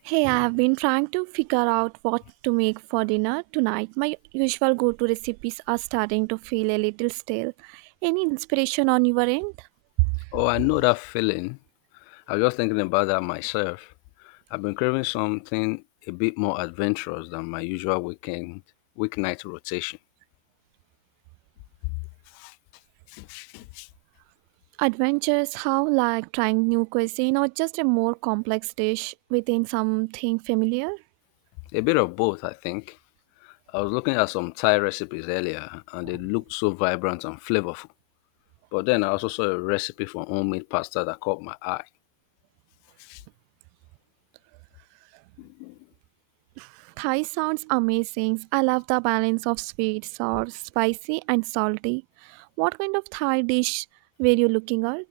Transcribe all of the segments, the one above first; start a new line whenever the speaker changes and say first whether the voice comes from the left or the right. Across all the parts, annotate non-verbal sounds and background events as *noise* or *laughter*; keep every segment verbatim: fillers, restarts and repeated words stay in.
right: Hey, I have been trying to figure out what to make for dinner tonight. My usual go to recipes are starting to feel a little stale. Any inspiration on your end?
left: Oh, I know that feeling. I was just thinking about that myself. I've been craving something a bit more adventurous than my usual weekend weeknight rotation.
right: Adventures, how like trying new cuisine or just a more complex dish within something familiar?
left: A bit of both, I think. I was looking at some Thai recipes earlier and they looked so vibrant and flavorful. But then I also saw a recipe for homemade pasta that caught my eye.
right: Thai sounds amazing. I love the balance of sweet, sour, spicy, and salty. What kind of Thai dish were you looking at?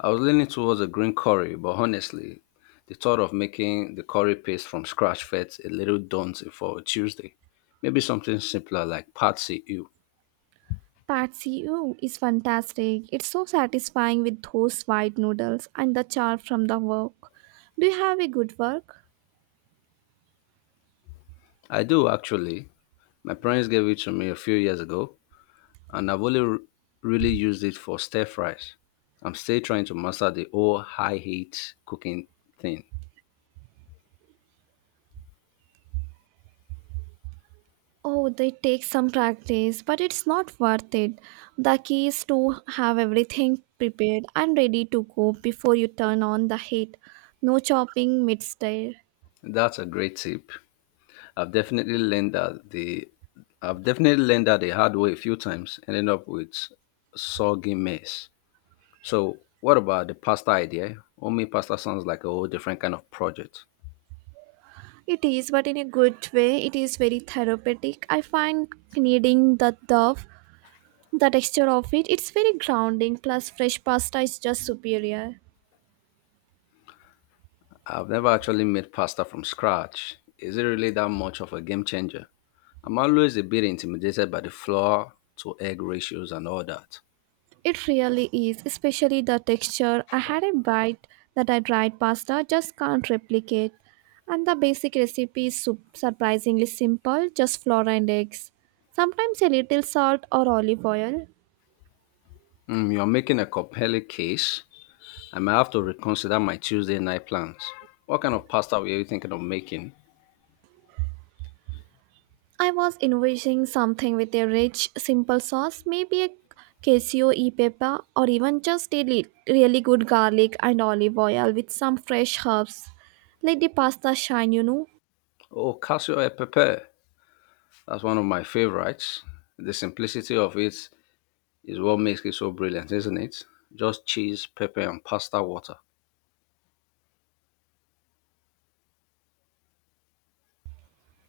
left: I was leaning towards a green curry, but honestly, the thought of making the curry paste from scratch felt a little daunting for a Tuesday. Maybe something simpler like Patsy Ew.
right: Patsy, oh, is fantastic. It's so satisfying with those white noodles and the char from the wok. Do you have a good work?
left: I do actually. My parents gave it to me a few years ago, and I've only r- really used it for stir fries. I'm still trying to master the whole high heat cooking thing.
right: Oh, they take some practice, but it's not worth it. The key is to have everything prepared and ready to go before you turn on the heat. No chopping mid-stir.
left: That's a great tip. I've definitely learned that the I've definitely learned that the hard way a few times, ending up with soggy mess. So, what about the pasta idea? Homemade pasta sounds like a whole different kind of project.
right: It is, but in a good way, it is very therapeutic. I find kneading the dough, the texture of it, it's very grounding, plus fresh pasta is just superior.
left: I've never actually made pasta from scratch. Is it really that much of a game changer? I'm always a bit intimidated by the flour to egg ratios and all that.
right: It really is, especially the texture. I had a bite that I dried pasta just can't replicate. And the basic recipe is sup- surprisingly simple, just flour and eggs. Sometimes a little salt or olive oil.
left: Mm, you're making a compelling case. I may have to reconsider my Tuesday night plans. What kind of pasta were you thinking of making?
right: I was envisioning something with a rich, simple sauce, maybe a cashew e pepper, or even just a li- really good garlic and olive oil with some fresh herbs. Let the pasta shine, you know.
left: Oh, cassio e pepe. That's one of my favorites. The simplicity of it is what makes it so brilliant, isn't it? Just cheese, pepper, and pasta water.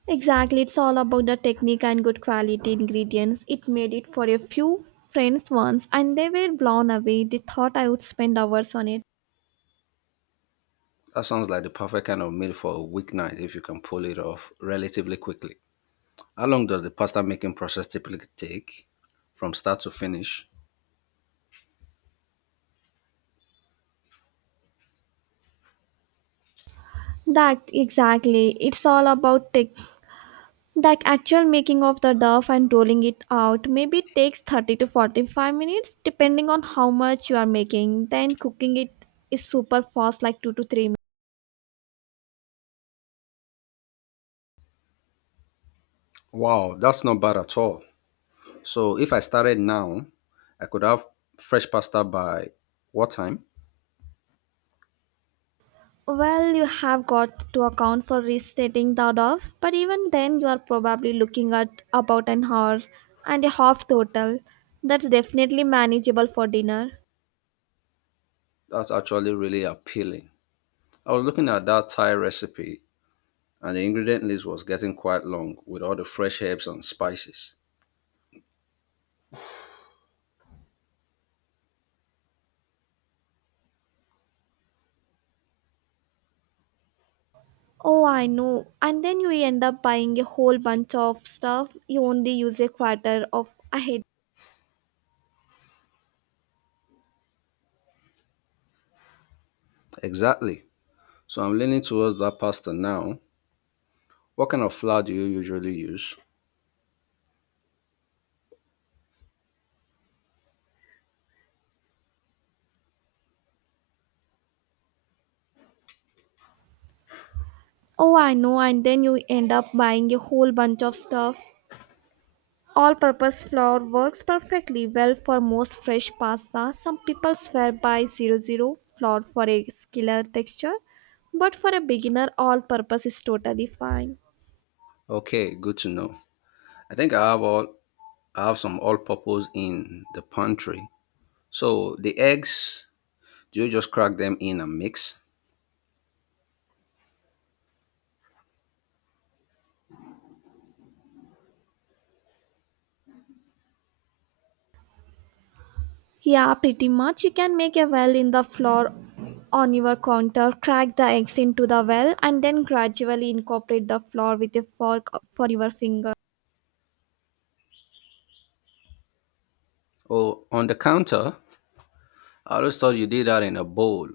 right: Exactly, it's all about the technique and good quality ingredients. It made it for a few friends once and they were blown away. They thought I would spend hours on it.
left: That sounds like the perfect kind of meal for a weeknight if you can pull it off relatively quickly. How long does the pasta making process typically take from start to finish?
right: That exactly. It's all about tech. The actual making of the dough and rolling it out maybe takes thirty to forty-five minutes depending on how much you are making. Then cooking it is super fast like two to three minutes.
left: Wow, that's not bad at all. So if I started now, I could have fresh pasta by what time?
right: Well, you have got to account for resetting that off, but even then, you are probably looking at about an hour and a half total. That's definitely manageable for dinner.
left: That's actually really appealing. I was looking at that Thai recipe and the ingredient list was getting quite long with all the fresh herbs and spices.
right: Oh, I know. And then you end up buying a whole bunch of stuff. You only use a quarter of a head.
left: Exactly. So I'm leaning towards that pasta now. What kind of flour do you usually use?
right: Oh, I know. And then you end up buying a whole bunch of stuff. All-purpose flour works perfectly well for most fresh pasta. Some people swear by 00 zero flour for a killer texture, but for a beginner, all-purpose is totally fine.
left: Okay, good to know. I think I have all I have some all-purpose in the pantry. So the eggs, do you just crack them in and mix?
right: Yeah, pretty much. You can make a well in the flour on your counter, crack the eggs into the well, and then gradually incorporate the flour with a fork for your finger.
left: Or on the counter, I always thought you did that in a bowl.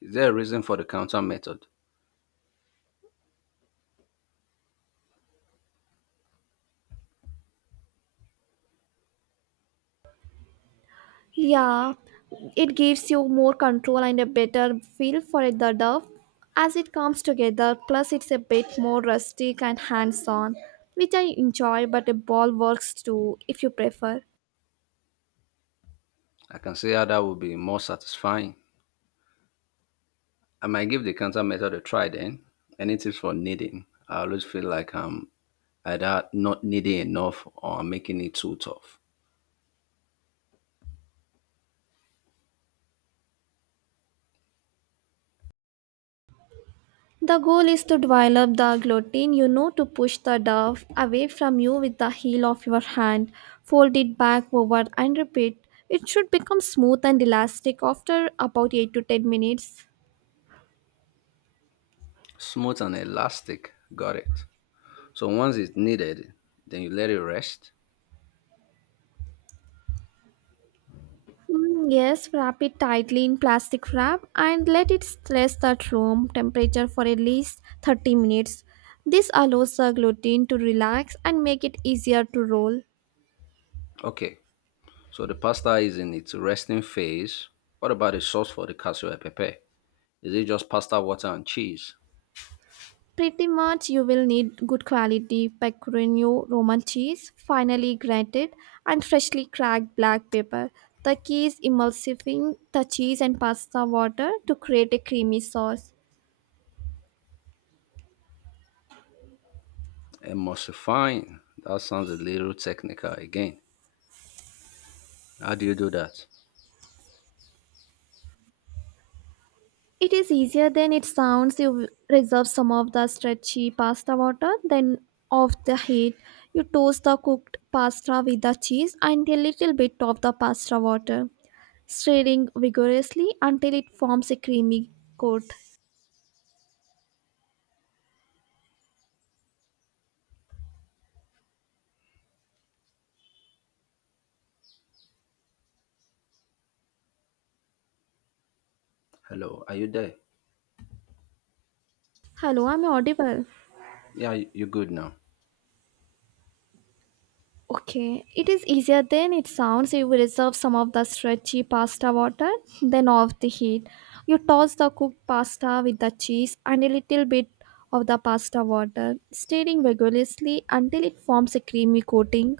left: Is there a reason for the counter method?
right: Yeah, it gives you more control and a better feel for it, the dove as it comes together. Plus, it's a bit more rustic and hands on, which I enjoy, but a ball works too if you prefer.
left: I can see how that would be more satisfying. I might give the counter method a try then. Any tips for kneading? I always feel like I'm either not kneading enough or I'm making it too tough.
right: The goal is to develop the gluten, you know, to push the dove away from you with the heel of your hand. Fold it back over and repeat. It should become smooth and elastic after about eight to ten minutes.
left: Smooth and elastic, got it. So once it's kneaded, then you let it rest.
right: Mm, yes, wrap it tightly in plastic wrap and let it rest at room temperature for at least thirty minutes. This allows the gluten to relax and make it easier to roll.
left: Okay. So the pasta is in its resting phase. What about the sauce for the cassoulet pepe? Is it just pasta, water, and cheese?
right: Pretty much you will need good quality pecorino Roman cheese, finely grated and freshly cracked black pepper. The key is emulsifying the cheese and pasta water to create a creamy sauce.
left: Emulsifying. That sounds a little technical again. How do you do that?
right: It is easier than it sounds. You reserve some of the stretchy pasta water, then off the heat. You toast the cooked pasta with the cheese and a little bit of the pasta water, stirring vigorously until it forms a creamy coat.
left: Hello, are you there?
right: Hello, I'm audible.
left: Yeah, you- you're good now.
right: Okay, it is easier than it sounds. You reserve some of the stretchy pasta water, then off the heat. You toss the cooked pasta with the cheese and a little bit of the pasta water, stirring vigorously until it forms a creamy coating.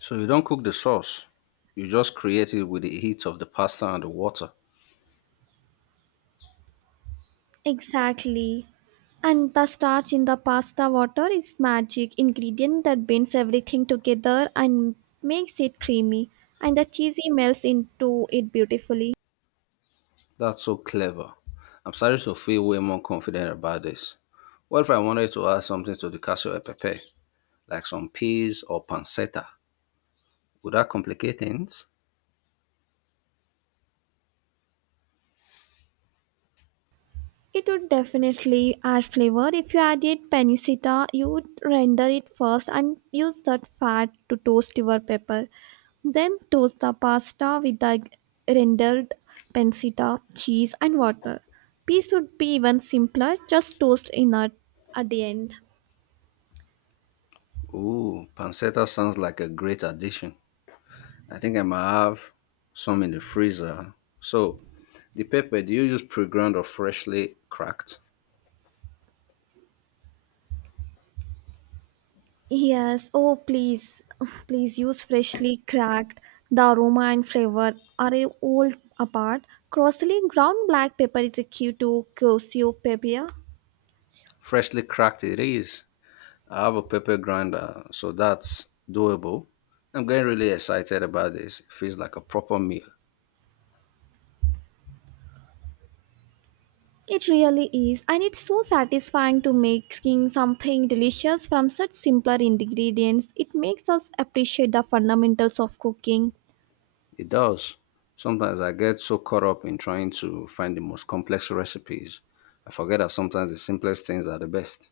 left: So you don't cook the sauce. You just create it with the heat of the pasta and the water.
right: Exactly. And the starch in the pasta water is magic ingredient that binds everything together and makes it creamy. And the cheesy melts into it beautifully.
left: That's so clever. I'm starting to feel way more confident about this. What if I wanted to add something to the cassoulet pepe, like some peas or pancetta? Would that complicate things?
right: It would definitely add flavor. If you added panicita, you would render it first and use that fat to toast your pepper. Then toast the pasta with the rendered pancetta, cheese, and water. Peas would be even simpler, just toast in at, at the end.
left: Ooh, pancetta sounds like a great addition. I think I might have some in the freezer. So, the pepper, do you use pre ground or freshly cracked?
right: Yes, oh please, *sighs* please use freshly cracked. The aroma and flavor are all apart. Crossly ground black pepper is a key to Kosio pepper.
left: Freshly cracked it is. I have a pepper grinder, so that's doable. I'm getting really excited about this. It feels like a proper meal.
right: It really is, and it's so satisfying to making something delicious from such simpler ingredients. It makes us appreciate the fundamentals of cooking.
left: It does. Sometimes I get so caught up in trying to find the most complex recipes, I forget that sometimes the simplest things are the best.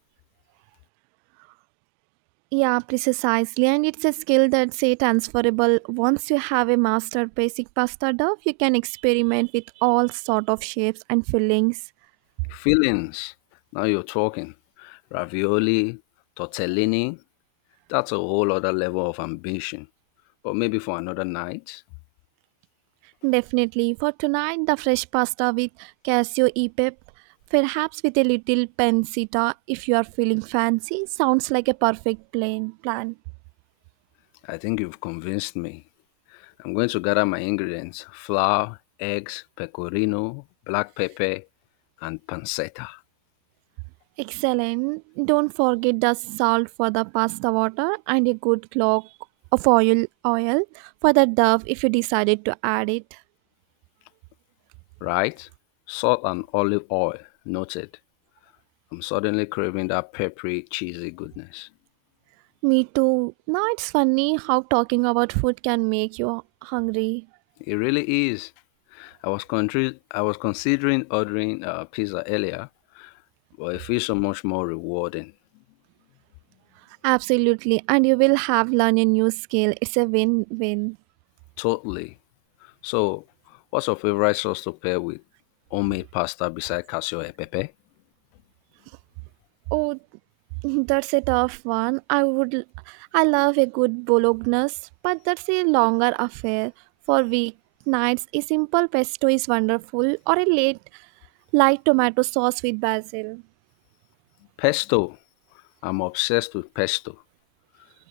right: Yeah, precisely, and it's a skill that's say transferable. Once you have a master basic pasta dough, you can experiment with all sort of shapes and fillings.
left: Feelings. Now you're talking. Ravioli, tortellini. That's a whole other level of ambition. But maybe for another night.
right: Definitely, for tonight, the fresh pasta with cashew e-pep, perhaps with a little pancetta if you are feeling fancy, sounds like a perfect plain plan.
left: I think you've convinced me. I'm going to gather my ingredients: flour, eggs, pecorino, black pepper, and pancetta.
right: Excellent. Don't forget the salt for the pasta water and a good clock of oil oil for the dove if you decided to add it.
left: Right? Salt and olive oil. Noted. I'm suddenly craving that peppery, cheesy goodness.
right: Me too. Now it's funny how talking about food can make you hungry.
left: It really is. I was, contri- I was considering ordering uh, pizza earlier, but it feels so much more rewarding.
right: Absolutely. And you will have learned a new skill. It's a win-win.
left: Totally. So, what's your favorite sauce to pair with homemade pasta beside cashew e pepe?
right: Oh, that's a tough one. I would I love a good bolognese, but that's a longer affair for weeknights. A simple pesto is wonderful or a late light tomato sauce with basil.
left: Pesto. I'm obsessed with pesto.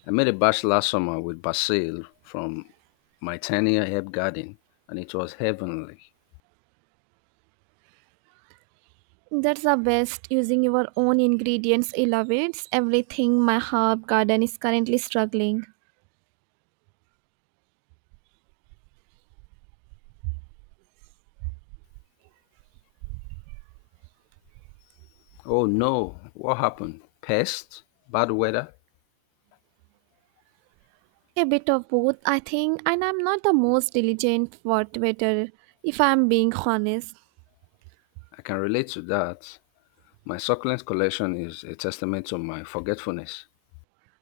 left: I made a batch last summer with basil from my tiny herb garden, and it was heavenly.
right: That's the best using your own ingredients elevates everything my herb garden is currently struggling.
left: Oh no, what happened? Pest? Bad weather?
right: A bit of both, I think, and I'm not the most diligent water if I'm being honest.
left: I can relate to that. My succulent collection is a testament to my forgetfulness.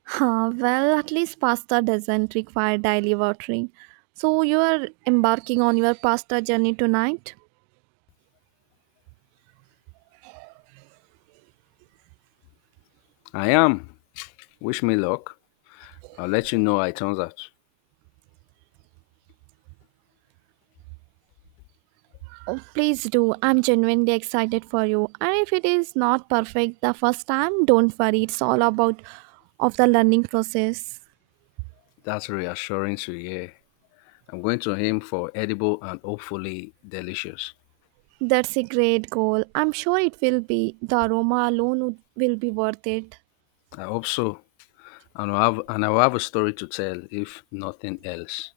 right: Huh, well, at least pasta doesn't require daily watering. So you're embarking on your pasta journey tonight?
left: I am. Wish me luck. I'll let you know how it turns out.
right: Oh, please do. I'm genuinely excited for you. And if it is not perfect the first time, don't worry. It's all about of the learning process.
left: That's reassuring to hear. I'm going to aim for edible and hopefully delicious.
right: That's a great goal. I'm sure it will be. The aroma alone would- will be worth it.
left: I hope so. And I'll have, and I'll have a story to tell, if nothing else.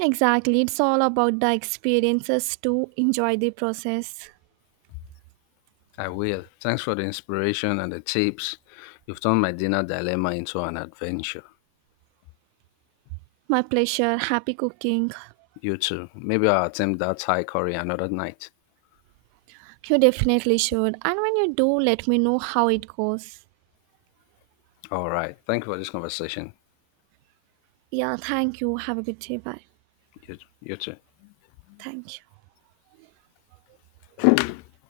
right: Exactly. It's all about the experiences to enjoy the process.
left: I will. Thanks for the inspiration and the tips. You've turned my dinner dilemma into an adventure.
right: My pleasure. Happy cooking.
left: You too. Maybe I'll attempt that Thai curry another night.
right: You definitely should. And when you do, let me know how it goes.
left: All right. Thank you for this conversation.
right: Yeah, thank you. Have a good day. Bye.
left: You, you too.
right: Thank you.